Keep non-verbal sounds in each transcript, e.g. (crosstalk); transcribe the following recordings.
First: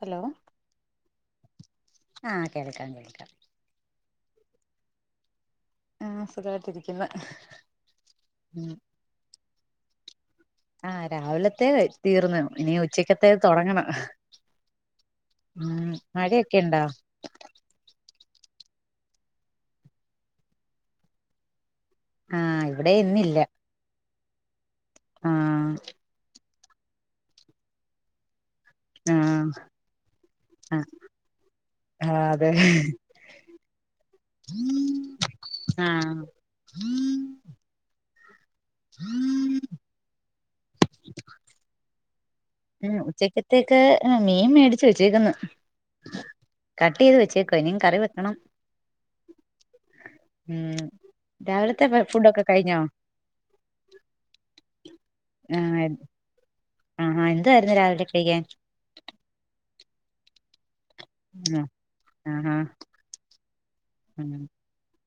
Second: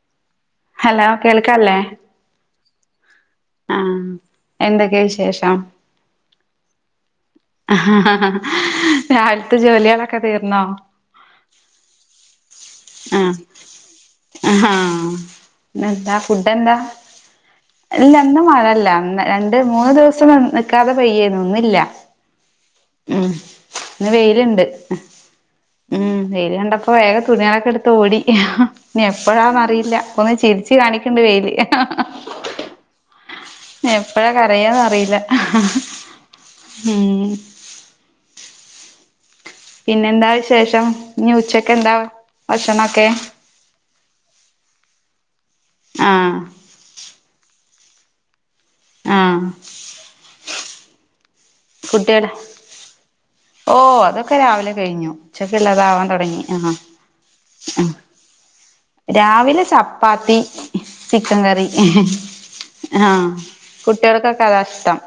Hello, hello, കേൾക്കണില്ലേ ആഹ് കേൾക്കാ കേൾക്കാ ആഹ് എന്തൊക്കെ വിശേഷം ആഹ് സുഖായിട്ടിരിക്കുന്ന്. ഉം രാവിലത്തെ ജോലികളൊക്കെ തീർന്നോ, ആഹ് രാവിലത്തെ കയ് തീർന്നു ഇനി ഉച്ചയ്ക്കത്തേത് തുടങ്ങണം. ഹ ആഹ് പിന്നെന്താ മഴയൊക്കെ ഫുഡെന്താ ഇണ്ടോ ഇല്ല ഇന്നു മഴല്ല അന്ന് രണ്ട് മൂന്ന് ദിവസം നിക്കാതെ പെയ്യേരുന്നു ഇന്നില്ല ആഹ് ഇവിടെ ഉം ഇന്നില്ല ഇന്ന് വെയിലുണ്ട് ആഹ് ഉം വെയില്കണ്ടപ്പ അപ്പൊ വേഗം തുണികളൊക്കെ എടുത്ത് ഓടി, ഇനി ആഹ് എപ്പഴാന്നറിയില്ല ഇപ്പൊന്ന് ചിരിച്ച് ആഹ് കാണിക്ണ്ട് വെയില്, ആഹ് അതെ എപ്പഴാ കരയന്ന് അറിയില്ല ആഹ് ഉം ഉം (inaudible) പിന്നെന്താ വിശേഷം ഇനി ഉച്ചക്കെന്താ ഉം ഉച്ചക്കത്തേക്ക് ഉം മീൻ മേടിച്ചു വെച്ചേക്ക്ന്ന് ആഹ് കട്ട്യ്ത് വെച്ചേക്കുവാ ഇനിയും കറി വെക്കണം, ആഹ് ഉം രാവിലത്തെ വ ഫുഡൊക്കെ കഴിഞ്ഞോ, ഓഹ് അതൊക്കെ രാവിലെ കഴിഞ്ഞു ഉച്ചക്കുള്ളതാവാൻ തുടങ്ങി ആഹ്. ആഹ് എന്താവായിരുന്നു ആഹ് രാവിലെ കയിക്കാൻ രാവിലെ ചപ്പാത്തി ചിക്കൻ കറി. ആഹാ ആഹ് ആഹ് കുട്ടികൾക്കൊക്കെ അതാ ഇഷ്ടം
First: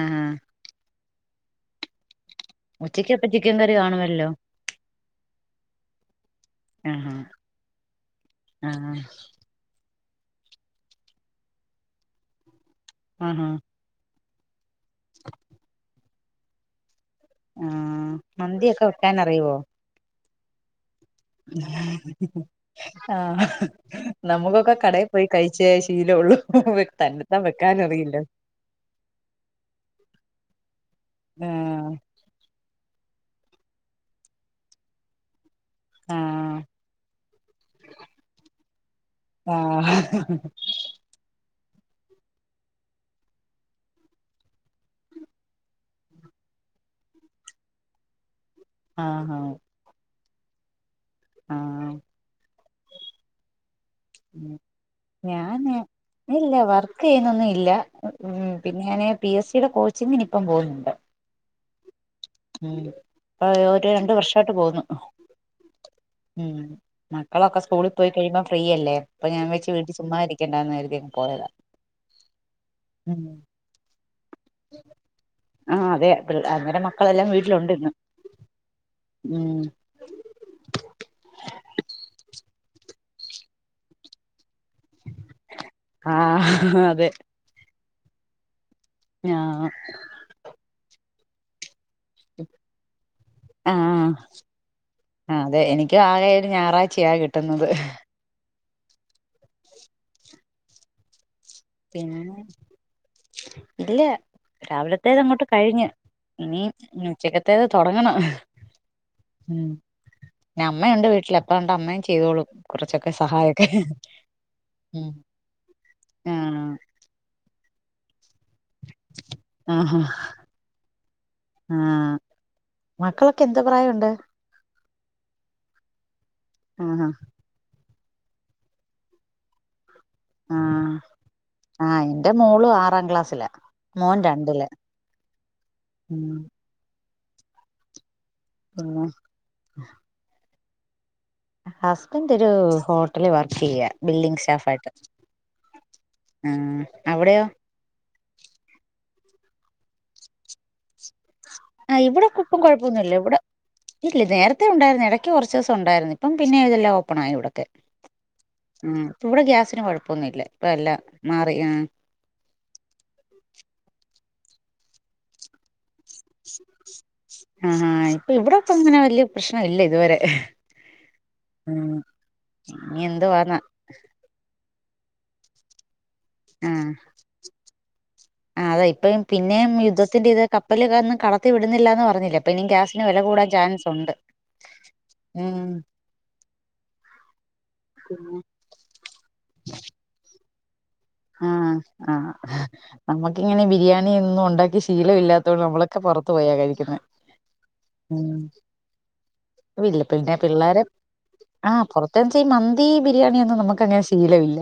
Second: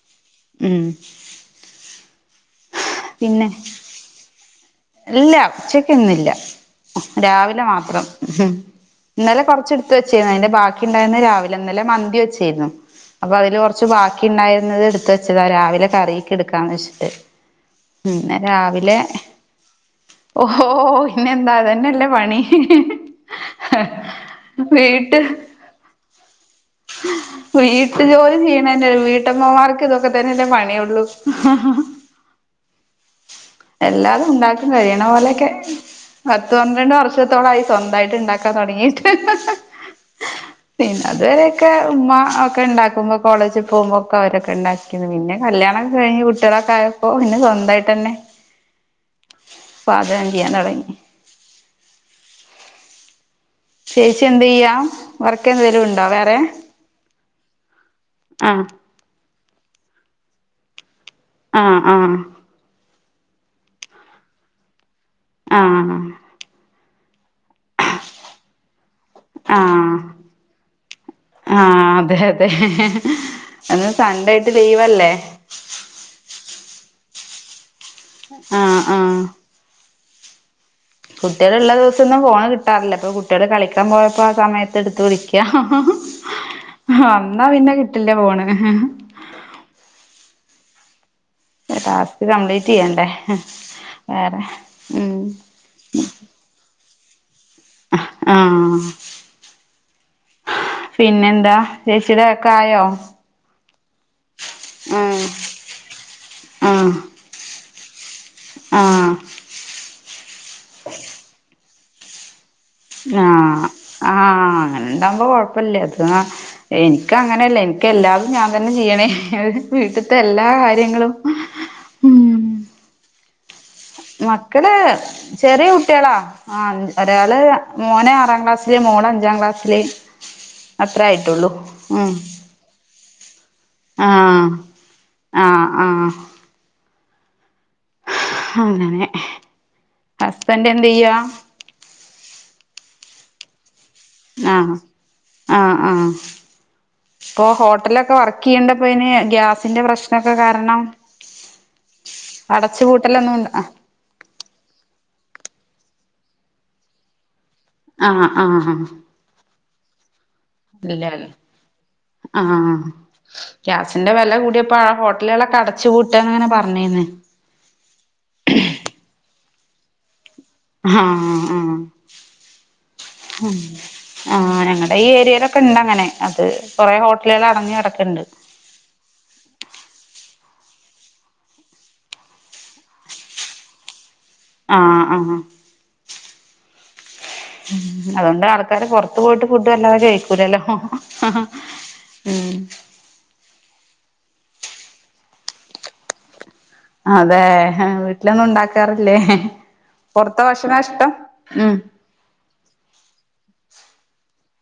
ആഹ് ഉം. ഉച്ചക്ക് അപ്പ പിന്നെ ചിക്കൻ കറി കാണുവല്ലോ, ഇല്ല ഉച്ചക്ക് ഇന്നില്ല ആഹാ രാവിലെ മാത്രം ആഹ് ഇന്നലെ കൊറച് തുവെച്ചീന്നു അയ്‌ന്റെ ബാക്കി ണ്ടായിന്ന് രാവിലെന്നലെ മന്തിവച്ചായിരുന്നു അപ്പൊ ആഹാ അതില് കൊർ ച്ചു ബാക്കിയ്ണ്ടായിരുന്നത് എടുത്തെച്ചതാ രാവിലെ കറീക്കെടുക്കാന്നെച്ചിട്ട് ആഹ് പിന്നെ മന്തിയൊക്കെ രാവിലെ വെക്കാനറിയുവോ? ഒഹോയ് ആഹ് നമുക്കൊക്കെ കടെ വീട്ട് പോയി കഴിച്ചേ ശീലവൊള്ളൂ വീട്ടു ജോലി ചെയ്യണേൻ്റ വീട്ടമ്മമാർക്ക് ഇതൊക്കെ തന്നെല്ലെ പണിയൊള്ളു ഹഹഹഹ ആഹ് എല്ലാതും ഉണ്ടാ (unintelligible) കഴിയണ പോലെയെക്കെ പത്ത് ആഹ് പന്ത്രണ്ട് വർഷത്തോളായി സ്വന്തായിട്ട് ഇണ്ടാക്കാൻ തൊടങ്ങിട്ട്ഹ് ഹ് ആഹ് പിന്നതുവരെക്കെ ഉമ്മ ഒക്കെണ്ടാക്കുമ്പോ കോളേജി പോമ്പോക്കെ അവരൊക്കെ ഇണ്ടാക്ക ക്കിന് പിന്നെ കല്യാണക്കെ കഴിഞ്ഞ് കുട്ട്യളൊക്കെ ആയപ്പോ പിന്നെ സ്വന്തായിട്ടന്നെ ആഹ് ആഹ് പാചകം ചെയ്യാൻ തൊടങ്ങി ആഹ് ചേച്ചി എന്ത് ചെയ്യാ വർക്ക് ഞാന് എന്തേലും ഉണ്ടോ വേറെ ഇല്ല വർക്കെയ്യ്ണൊന്നും ഇല്ല ആഹ് പിന്നെ ഞാന് പി എസീടെ കോച്ചിങ്ങിന് ഇപ്പം പോകുന്നുണ്ട് ആഹ് ആഹ് ഉം പ്പ ഒര് രണ്ട് വർഷായിട്ട് പോന്ന് ആഹ് ആഹ് ഉം മക്കളൊക്കെ സ്കൂളി പോയി കഴിയുമ്പം ഫ്രീയല്ലേ അപ്പൊ ഞാൻ വെച്ച് വീട്ടി ആഹ് ചുമ്മാ ഇരിക്കണ്ടാന്ന് കരുതിയങ്ങ് പോയതാ ആഹ് അതെ അതെ ഉം ഇന്ന് സൺഡേയിട്ട് ലീവല്ലേ ആഹ് അതെ പിള്ള അന്നേരം മക്കളെല്ലാം വീട്ടിലുണ്ടിന്ന് ആഹ് ആഹ് ഉം കുട്ട്യള് ള്ള ദിവസൊന്നും ഫോണ് കിട്ടാറില്ല പ്പൊ കുട്ടികള് കളിക്കാൻ പോയപ്പോ ആ സമയ ത്തെടുത്ത് വിളിക്ക്യ ആഹ് അതെ വന്നാ പിന്നെ കിട്ടില്ല്യ ഫോണ് ഞാഹ് ങ്ങടെ ടാസ്ക് കംപ്ലീറ്റിയ്യണ്ടേ ആഹ് ആതെ എനിക്കും ആകെ ഒരു ഞാറാച്ചയാ കിട്ടുന്നത് ആഹ് ആ പിന്നെന്താ പിന്നെ ചേച്ചിയുടെ ഒക്കെ ആയോ ഇല്ല ആഹ് രാവിലത്തേതങ്ങോട്ട് കഴിഞ്ഞ് ഇനി ആഹ് ഉച്ചക്കത്തേത് തൊടങ്ങണം ആഹ് ഉം നെ അമ്മയുണ്ട് വീട്ടില് എപ്പാണ്ട് അമ്മയും ചെയ്തോളും കുറച്ചൊക്കെ ആഹ് സഹായൊക്കെ ആ ഉം അങ്ങനെണ്ടാമ്പോ കൊഴപ്പല്ല ആഹ് (unintelligible) എന്ക്ക് അങ്ങനെയല്ല എനിക്കെല്ലാതും ഞാൻ തന്നെ ചെയ്യണേ ആഹ് ഒരുവീട്ടിത്തെ എല്ലാ കാര്യങ്ങളും ആഹ് മക്കളൊക്കെ എന്തൊ പ്രായവൊണ്ട് മക്കള് ചെറിയ കുട്ടികളാ ആ ആഹ് ഒരാള് മോന് ആറാം ക്ലാസ്സില് മോളഞ്ചാം ക്ലാസ്സില് അത്രേ ആയിട്ടൊള്ളൂ ഉം മോളു ആറാം ക്ലാസ്സിലാ ആ മോൻ രണ്ടില് ആ ആ ഉം പിന്നെ ഹങ്ങനെ ഹസ്ബന്റെന്തീയ്യാ ഹസ്ബൻഡൊരു ഹോട്ടലി വർക്കെയ്യാ ആഹ് ആഹ് ആഹ് ആഹ് അവിടെയോ പ്പൊ ഹോട്ടലൊക്കെ വർ ക്കിയണ്ടപ്പയ്ന് ഗ്യാസിന്റെ പ്രശ്നക്കെ കാരണം ആ അടച്ചു ഇവടെക്കുപുംകൊഴപ്പൊന്നുല്ല ഇവ്ടെ പൂട്ടലൊന്നും ഇല്ല നേരത്തെ ഒണ്ടായിരുന്ന്. എടയ്ക്ക് കൊറച്ചെസം ഒണ്ടായിരുന്ന് ഇപ്പം പിന്നെ ഇതെല്ലാം ഓപ്പണായി ഇവ്ടക്കെ ആ ആ ഉം പ്പവ്ടെ ഗ്യാസിന് കൊഴപ്പൊന്നുല്ല ഇപ്പ എല്ലാം മാറി ആ ആഹ് ഗ്യാസിന്റെ വെല കൂടിയപ്പാ ഹോട്ടലുകളൊക്കെ അടച് ച്ചുപൂട്ടാനങ്ങനെ പറഞ്ഞേന് ആഹ്ഹാ ഇപ്പൊവ്ടെപ്പങ്ങനെ വല്ല്യ പ്രശ്നവില്ല ഇതുവരെ ഹാഹ് ആഹ് ഉം ഇനി ഹ എന്തുവാന്ന ആഹ് ഞങ്ങടെ ഈ ഏരിയയിലൊക്കെ ഇണ്ടങ്ങനെ അത് കൊറെ ഹോട്ടലുകൾ അടഞ്ഞ് കെടക്ക്‌ണ്ട് ആ അതാ ഇപ്പം പിന്നെയും യുദ്ധത്തിന്റെത് കപ്പല് ഒന്നും കടത്തി വിടുന്നില്ല എന്ന് പറഞ്ഞില്ലെ അപ്പനിം ഗ്യാസ് ന് വെല കൂടാൻ ചാൻസുണ്ട് ആഹ് ആഹ് ഉം അതുകൊണ്ട് ആൾക്കാര് പൊറത്ത് പോയിട്ട് ഫുഡ് വല്ലാതെ കഴിക്കൂലല്ലോ ആഹ് ആഹ് ഉം നമ്മക്ക് ഇങ്ങനെ ബിരിയാണി ഒന്നും ഉണ്ടാക്കി ശീലമില്ലാത്തോണ്ട് നമ്മളൊക്കെ പൊറത്ത് പോയാ കഴിക്കുന്നെ അതെയ് ഉം വീട്ടിലൊന്നും ഉണ്ടാക്കാറില്ലേ ഇല്ല പൊറത്തെ ഭക്ഷണാ ഇഷ്ടം ഉം എന്ത്‌ വച്ചാ ഈ മന്തി ബിരിയാണിയൊന്നും നമുക്ക് അങ്ങനെ ശീലമില്ല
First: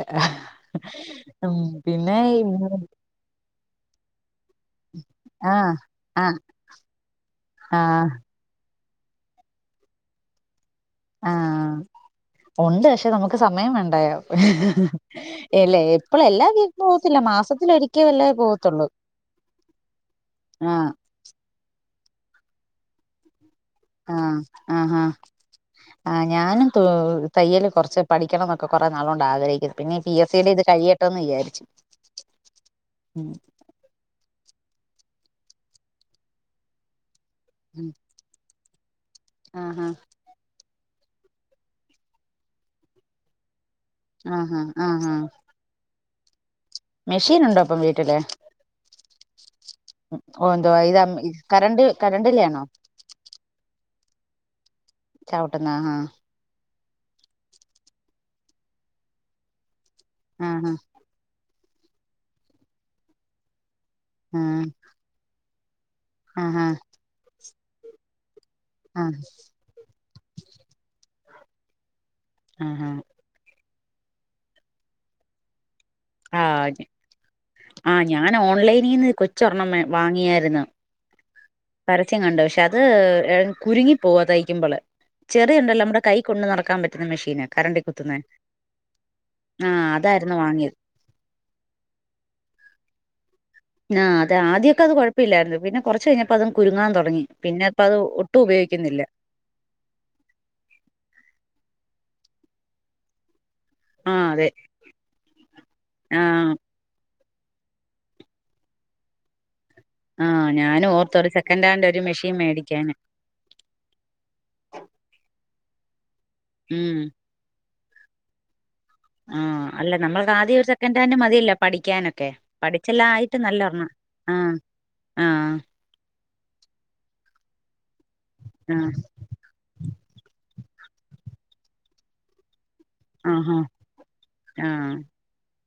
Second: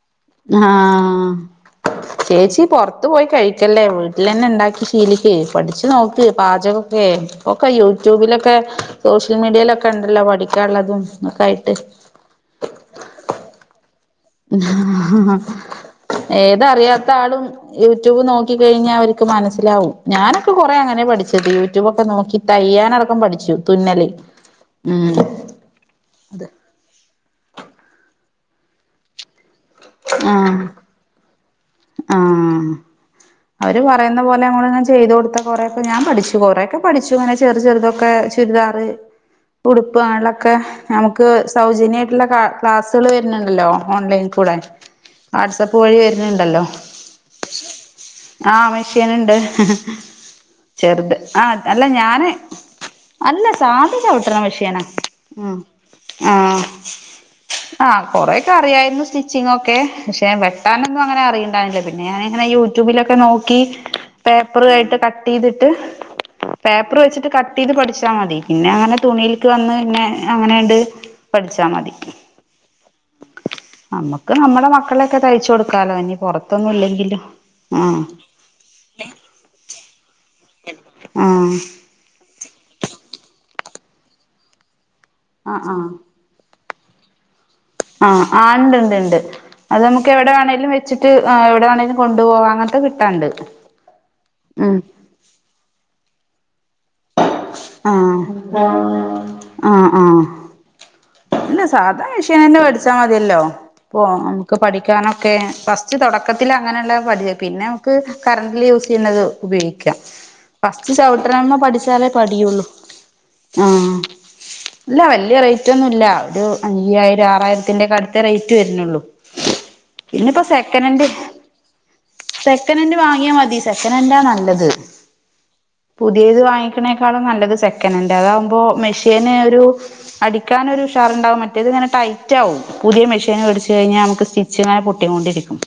ഹാഹ് ഉം പിന്നേ (unintelligible) ത്ത് പോയി കഴിക്കല്ലേ വീട്ടിലെന്നെ ഉണ്ടാക്കി ശീലിക്ക് ആഹ് പഠിച്ചു നോക്ക് ആഹ് പാചകൊക്കെ ഇപ്പൊക്കെ ആഹ് യൂട്യൂബിലൊക്കെ സോഷ്യൽ മീഡിയലൊക്കെ ഉണ്ടല്ലോ പഠിക്കാനുള്ളതും ഒക്കെ ആയിട്ട് ഒണ്ട് പക്ഷെ നമുക്ക് സമയം വേണ്ടായോ എല്ല എപ്പളും എല്ലാ വീക്കും ഏതറിയാത്ത പോവത്തില്ല മാസത്തിലൊരിക്കലല്ലേ പോവത്തുള്ളൂ ക്ക് മനസ്സിലാവും ഞാനൊക്കെ കൊറെ അങ്ങനെ പഠിച്ചത് യൂട്യൂബൊക്കെ നോക്കി തയ്യാനടക്കം പഠിച്ചു. തുന്നല് ആഹ് ഉം ആഹാ ആഹ് ഞാനും തു തയ്യല് കൊറച്ച് പഠിക്കണംന്നൊക്കെ കൊറെ നാള് കൊണ്ട് ആഗ്രഹിക്കുന്നു പിന്നെ പി എസ് സി യുടെ ഇത് ആഹ് കഴിയട്ടെ എന്ന് വിചാരിച്ചു ആഹ് ഉം അവര് പറയുന്ന പോലെ അങ്ങോട്ടങ്ങ് ചെയ്ത് കൊടുത്ത കൊറെക്കെ ഞാൻ പഠിച്ചു കൊറെക്കെ പഠിച്ചു അങ്ങനെ ചെറു ഉം ചെറുതൊക്കെ ചുരിദാറ് ആഹാ ഉടുപ്പ് അങ്ങനുള്ളൊക്കെ നമുക്ക് സൗജന്യയിട്ടുള്ള ക്ലാ ക്ലാസ്സുകള് വരുന്നുണ്ടല്ലോ ഓൺലൈന് കൂടെ ആഹാ ആഹാ വാട്സപ്പ് പോയി വരുന്നുണ്ടല്ലോ മെഷീൻ ഉണ്ടോ അപ്പം വീട്ടില് ആഹ് മെഷീനുണ്ട് ഓ എന്തുവാ ഇത് ചെറുത് ആഹ് കരണ്ട് അല്ല ഞാന് കരണ്ടിലാണോ അല്ല സാധ ചവിട്ടണ മെഷീനാ ചവിട്ടുന്നെ ആഹാ ആ ആഹ് ആഹ് കൊറെക്കെ അറിയായിരുന്നു സ്റ്റിച്ചിങ്ങൊക്കെ പക്ഷെ ആഹാ വെട്ടാനൊന്നും അങ്ങനെ അറിയ ട്ടാനില്ല പിന്നെ ഞാനിങ്ങനെ യൂട്യൂബിലൊക്കെ നോക്കി ആഹ് പേപ്പറയിട്ട് കട്ടിയ്തിട്ട്. ആഹാ പേപ്പറ് വെച്ചിട്ട് കട്ടെയ്ത് പഠ്ച്ചാ മതി പിന്നെ അങ്ങനെ ആഹ് തുണിയിൽക്ക് വന്ന് പിന്നെ അങ്ങനണ്ട്. പഠിച്ചാ മതി ആഹാ അമ്മക്ക് നമ്മടെ മക്കളെക്കെ തയ്ച്ചു കൊടുക്കാലോ ഇനി- പുറത്തൊന്നും ആഹ് ഇല്ലെങ്കിലും ആ ആഹ് ഞാന് ഓൺലൈനീന്ന് കൊച്ച് ഒരെണം മെ വാങ്ങിയായിരുന്നു. ആഹ് പരസ്യം കണ്ടു പക്ഷെ അത് കുരുങ്ങി പോക തയ്ക്കുമ്പള് ആഹ് ചെറിയതുണ്ടല്ലോ ആഹ് നമ്മടെ കൈ കൊണ്ടു നടക്കാൻ പറ്റുന്ന മെഷീന് കറണ്ട്. ആഹ് ആ ഇണ്ട്ണ്ട്. അത് നമുക്ക് എവിടെ അതായിരുന്നു വേണെലും വാങ്ങിയത് വെച്ചിട്ട് അ എവിടെ വേണേലും കൊണ്ട് പോവാ അങ്ങൻത്തെ കിട്ടാണ്ട്. ആഹ് അതേ ഉം ആദ്യോക്കെ അത് കൊഴപ്പില്ലായിരുന്നു പിന്നെ കൊറച്ച് കഴിഞ്ഞപ്പം അതങ്ങ് കുരുങ്ങാൻ തുടങ്ങി. പിന്നെ ഇപ്പ അത് ആഹ് ഒട്ടും ഉപയോഗിക്കുന്നില്ല ആഹ് ആഹ് ഇല്ല സാധാ മെഷീനന്നെ മേടിച്ചാ മതിയല്ലോ? ഇപ്പോ ആഹ് അതെ നമുക്ക് പഠിക്കാനൊക്കെ ഫസ്റ്റ് തൊടക്കത്തിൽ ആഹ് അങ്ങനെയുള്ള പഠിയ പിന്നെ ക്ക് കറന്റില് യൂസ് ചെയ്യ്ണത് ഉപയോഗി ആഹ് ഞാനു ഓർത്തൊരു സെക്കൻ്റ്ഹാൻഡ് ഒരു പഠിച്ചാലേ മെഷീൻ പഠിയുള്ളൂ മേടിക്കാന്. ആഹ് ഇല്ല വല്യ റേറ്റ് ഒന്നുല്ല ഒരു ഉം അയ്യായിരം, ആറായിരം. ത്തിന്റെ ഒക്കെ അടുത്തെ റേറ്റ് വരുന്നുള്ളൂ. ആഹ് അല്ല നമ്മൾക്ക് പിന്നെപ്പോ ആദ്യം ഒരു സെക്കൻഡ് സെക്കനൻഡ് ഹാൻഡ് മതിയല്ലോ പഠിക്കാനൊക്കെ സെക്കനൻഡ് പഠിച്ചെല്ല ആയിട്ട് വാങ്ങിയാൽ മതി നല്ല ഒരെണ്ണം. സെക്കനൻഡാ ആഹ് നല്ലത് ആഹ് (inaudible) പുതിയത് വാങ്ങിക്കുന്നേക്കാളും നല്ലത് സെക്കൻ് ആൻഡ് അതാവുമ്പോ ആഹ് മെഷീന് ഒരു അടിക്കാനൊരു ഉഷാറുണ്ടാവും മറ്റേത് ഇങ്ങനെ ടൈറ്റ ആകും പുതിയ മെഷീൻ ആഹാ മേടിച്ചു കഴിഞ്ഞാൽ നമുക്ക് സ്റ്റിച്ച്ങ്ങനെ ആഹ് പൊട്ടൊണ്ടിരിക്കും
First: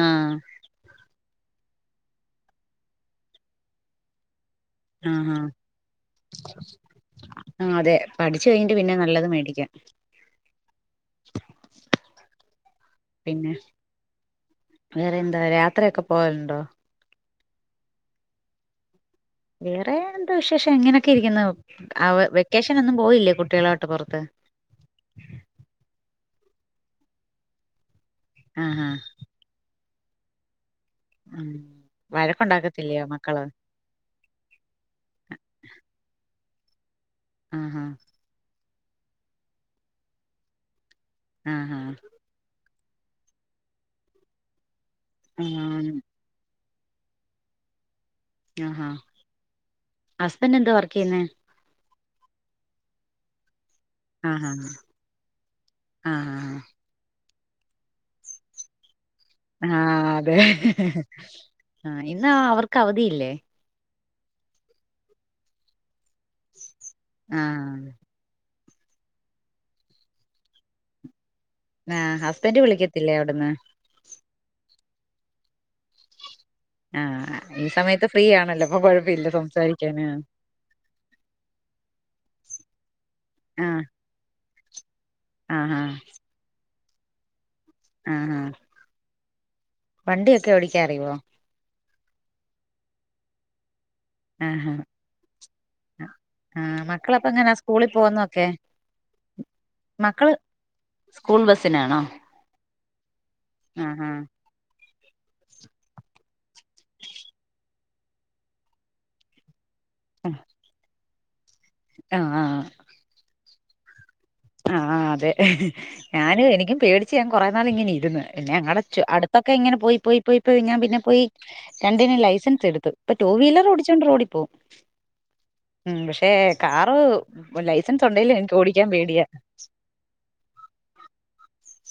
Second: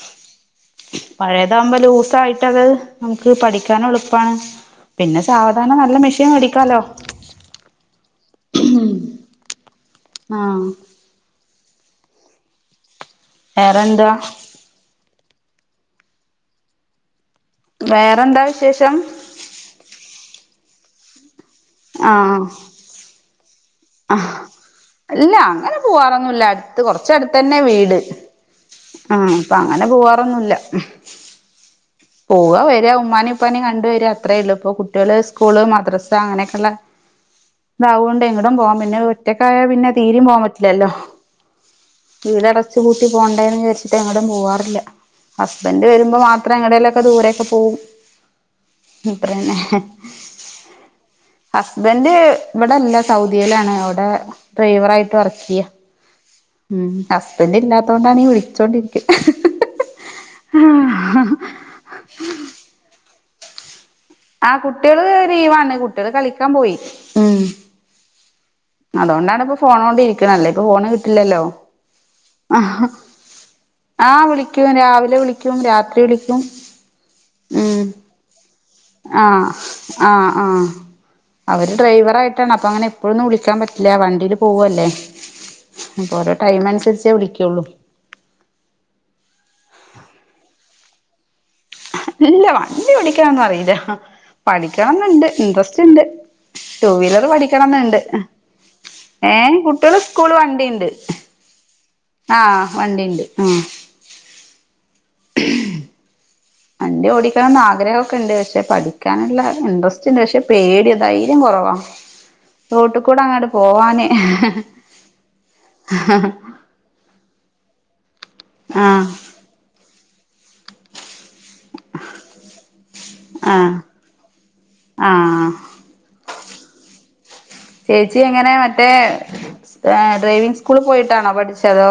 ആഹ് പഴയതകുമ്പോ ലൂസായിട്ടത് നമുക്ക് പഠിക്കാനും എളുപ്പമാണ് പിന്നെ ആഹാ സാവധാനം നല്ല മെഷീൻ മേടിക്കാലോ ആ അതെ പഠിച്ചു കഴിഞ്ഞിട്ട് പിന്നെ മം നല്ലത് മേടിക്ക ആഹ പിന്നെ (inaudible) വേറെന്താ വേറെ എന്താ യാത്രയൊക്കെ പോവലുണ്ടോ വേറെന്താ വിശേഷം വേറെ എന്തോ വിശേഷം എങ്ങനെയൊക്കെ ഇരിക്കുന്നു ആ വെക്കേഷനൊന്നും പോയില്ലേ കുട്ടികളാട്ട് പുറത്ത് ആ അല്ല അങ്ങനെ പോവാറൊന്നുമല്ല അടുത്ത് കൊറച്ച അടുത്ത തന്നെ വീട് ആഹാ ആഹ അപ്പൊ അങ്ങനെ പോവാറൊന്നുമല്ല മം പോവ വര ഉമ്മാ ഉപ്പാനയും കണ്ട വരിക അത്രേ ഉള്ളൂ ഇപ്പൊ കുട്ടികള് സ്കൂള് മദ്രസ അങ്ങനെയൊക്കെയുള്ളള്ള ആഹാ ഇതൊണ്ട് ഇങ്ങടും പോവാൻ പിന്നെ ഒറ്റക്കായ പിന്നെ തീരയും പോവാൻ പറ്റില്ലല്ലോ ഉം വീട് അടച്ചു കൂട്ടി പോണ്ടന്ന് വിചരിച്ചിട്ട് എങ്ങോടും പോവാറില്ല ഹസ്ബൻഡ് ആഹ് വരുമ്പോ മാത്രം ഇത്ര അങ്ങടെല്ലൊക്കെ ദൂരൊക്കെ പോകവും ആഹാ ഹസ്ബൻഡ എന്താ വർക്ക് ചെയ്യുന്നേ ഹസ്ബൻഡ് ഇവിടെല്ല സൗദിയിലാണ് അവിടെ ഡ്രൈവറ ആയിട്ട് വർക്ക് ചെയ്യ ആഹ ഹസ്ബൻഡറ് ഇല്ലാത്തണ്ടാണ് വിളിച്ചോണ്ടിരിക്കുന്നത്. ആഹ അതെ ആ ഇന്ന അവർക്ക് അവധിയില്ലേ? ആ കുട്ടികള് ലീവാണ് കുട്ടികള് കളിക്കാൻ പോയി ഉ ആഹ് അതുകൊണ്ടാണ് ഇപ്പൊ ഫോൺ കൊണ്ടിരിക്കണ അല്ലെങ്കിപ്പൊ ഫോണ് കിട്ടില്ലല്ലോ ആ ഹസ്ബൻറ് ആഹ് വിളിക്കത്തില്ലേ അവിടുന്ന് ആഹ് വിളിക്കും രാവിലെ വിളിക്കും രാത്രി വിളിക്കും ആഹ ഈ സമയത്ത് ഫ്രീ ആണല്ലോ അപ്പൊ കൊഴപ്പമില്ല ആഹ് സംസാരിക്കാന് ആഹ് ആഹ് അവര് ഡ്രൈവറായിയിട്ടാണ് അപ്പൊ അങ്ങനെ എപ്പോഴൊന്നും വിളിക്കാൻ ആഹ് പറ്റില്ല വണ്ടി പോവല്ലേ ആഹ് ആഹ് അപ്പോൾ ഓരോ ടൈം അനുസരിച്ചേ വിളിക്കയുള്ളൂ ആഹ ആഹ വണ്ടിയൊക്കെ ഓടിക്കാനറിയുമോ ഇല്ല വണ്ടി ഓടിക്കാന്നും അറിയില്ല ആഹ് ആഹ് പഠിക്കണന്ന്ണ്ട് ഇൻട്രസ്റ്റ് ഇണ്ട് ആഹ് ടു വീലർ മക്കളപ്പ എങ്ങനാ സ്കൂളിൽ പഠിക്കണംന്നുണ്ട് പോകുന്നൊക്കെ ഏഹ കുട്ടികള് മക്കള് സ്കൂള് വണ്ടിണ്ട് സ്കൂൾ ബസ്സിനാണോ ആഹ വണ്ടിണ്ട് ആ ആ ആം വണ്ടി ഓടിക്കണന്ന് ആഗ്രഹമൊക്കെ ഉണ്ട് പക്ഷെ പഠിക്കാനുള്ള ഇൻട്രസ്റ്റ് പക്ഷെ പേടിയ ധൈര്യം കുറവാ ആഹ റോട്ടിൽ കൂടെ അങ്ങോട്ട് പോവാന് ആ അതെ ഞാൻ എനിക്കും പേടിച്ച ഞാൻ കുറെ നാൾ ഇങ്ങനെ ഇരുന്ന് പിന്നെ അങ്ങടച്ചു ആഹ് അടു അതക്കെങ്ങനെ പോയി പോയി പോയി പോയി ഞാൻ പിന്നെ പോയി രണ്ടിനും ലൈസൻസ് എടുത്തു ഇപ്പൊ ടു വീലർ ആഹ് ഓടിച്ചോണ്ട് റോടി പോവും ആഹ് ഉം പക്ഷെ കാറ് ലൈസൻസ് ഉണ്ടെലും എനിക്ക് ഓടിക്കാൻ പേടിയാ ഡ്രൈവിംഗ സ്കൂളി പോയിട്ടാണോ പഠിച്ചതോ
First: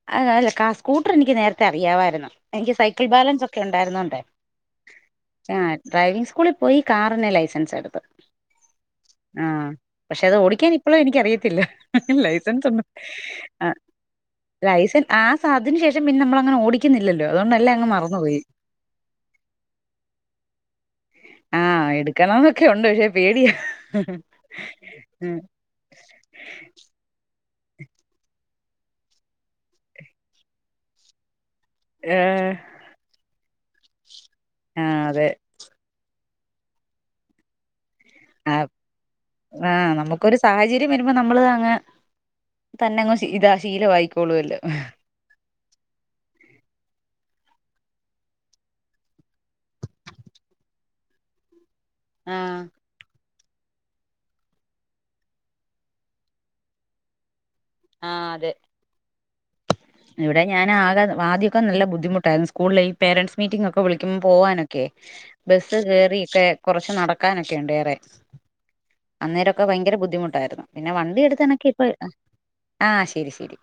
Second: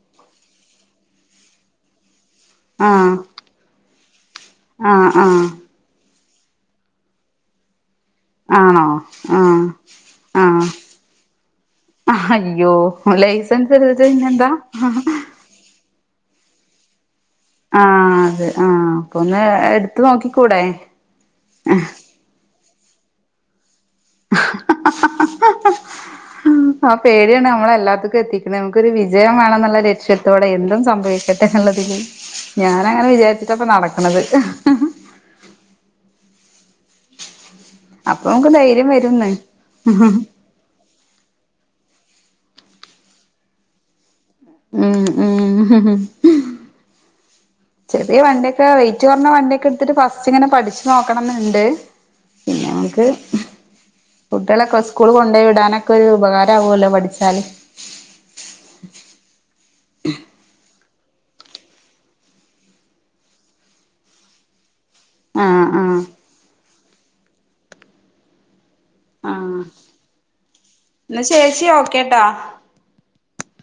അ അല്ല കാ ആ സ്കൂട്ടർ എനിക്ക് നേരത്തെ അറിയാമായിരുന്നു എനിക്ക് സൈക്കിൾ ആഹ് ബാലൻസ് ഒക്കെ ഉണ്ടായിരുന്നുണ്ടേ ആഹ് ആഹ് ആ ഡ്രൈവിംഗ് സ്കൂളിൽ പോയി കാറിന്റെ ലൈസൻസ് എടുത്തത്ത് ആണോ ആ ആഹ് പക്ഷെ അത് ആഹ് ഓടിക്കാനിപ്പളു എനിക്കറിയത്തില്ല അയ്യോ ലൈസെൻസൊണ്ട് അ ലൈസൻസ് എടുത്തിട്ട് പിന്നെന്താ ലൈസെൻ ആഹ് ആസതിനു ശേഷം പിന്നമ്മളങ്ങനോടിക്കിന്നില്ലല്ലോ അത്കൊണ്ടെല്ലം അങ്ങ് മറുന്നുപോയി ആ അപ്പൊ ഒന്ന് എട്ത്തുനോക്കിക്കൂടെ ആഹ് എടുക്കണോന്നൊക്കെ ഒണ്ട് പക്ഷെ പേടിയാ ഉം ഉം ഉം ആ പേടിയാണ് നമ്മളെല്ലാത്തുക്കു എത്തിക്ക്ണേ. നമ്ക്കൊരു വിജയം വേണന്നൊള്ള ലക്ഷ്യത്തോടെ എന്തും സംഭവിക്കട്ടെന്നുള്ള ഏഹ് ഞാനങ്ങനെ വിചാരിച്ചിട്ടപ്പനടക്കണത് ആഹ് അതെ അപ്പൊ നമ്ക്ക് ധൈര്യം വരുംന്നെ ആഹ് നമുക്കൊരു സാഹചര്യം വരുമ്പോ നമ്മള് അങ്ങ് തന്നെങ്ങ് ശീ ഇതാ ശീലവായിക്കോളൂവല്ലൊ ഉം ഉം ചെറിയ വണ്ടിയൊക്കെ വെയ്റ്റ് കൊറ്ഞ്ഞ വണ്ടിയൊക്കെടുത്തിട്ട് ഫസ്റ്റ് ഇങ്ങനെ പഠിച്ചു നോക്കണന്നിണ്ട് ആഹ് പിന്നെ നമുക്ക് കുട്ടികളൊക്കെ സ്കൂള് കൊണ്ടോയ് വിടാനൊക്ക ഒരു ഉപകാരാവൂല്ലോ പഠിച്ചാല് ആഹ് അതെ ഇവിടെ ഞാനാകെ ആദ്യയൊക്കനല്ല ബുദ്ധിമുട്ടാര്ന്നു. സ്കൂളിലെ ഈ പേരൻസ്മീറ്റിങ്ങൊക്ക വിളിക്കുമ് പോവാന് കെ ആഹ് ബസ് ആഹ് കേറിക്കെ കൊറ്ച്ച് നടക്കാനൊക്കെയൊണ്ട് ഏറെ ആഹ് അന്നേരവൊക്കെ ഭയ്ങ്കര ബുദ്ധിമുട്ടാരുന്നു. പിന്നെ വണ്ടി എന്നാ ചേച്ചി എട്ക്കാനൊക്കെ ഇപ്പ, ഓക്കേട്ടോ ആഹ് ശെരി ശെരി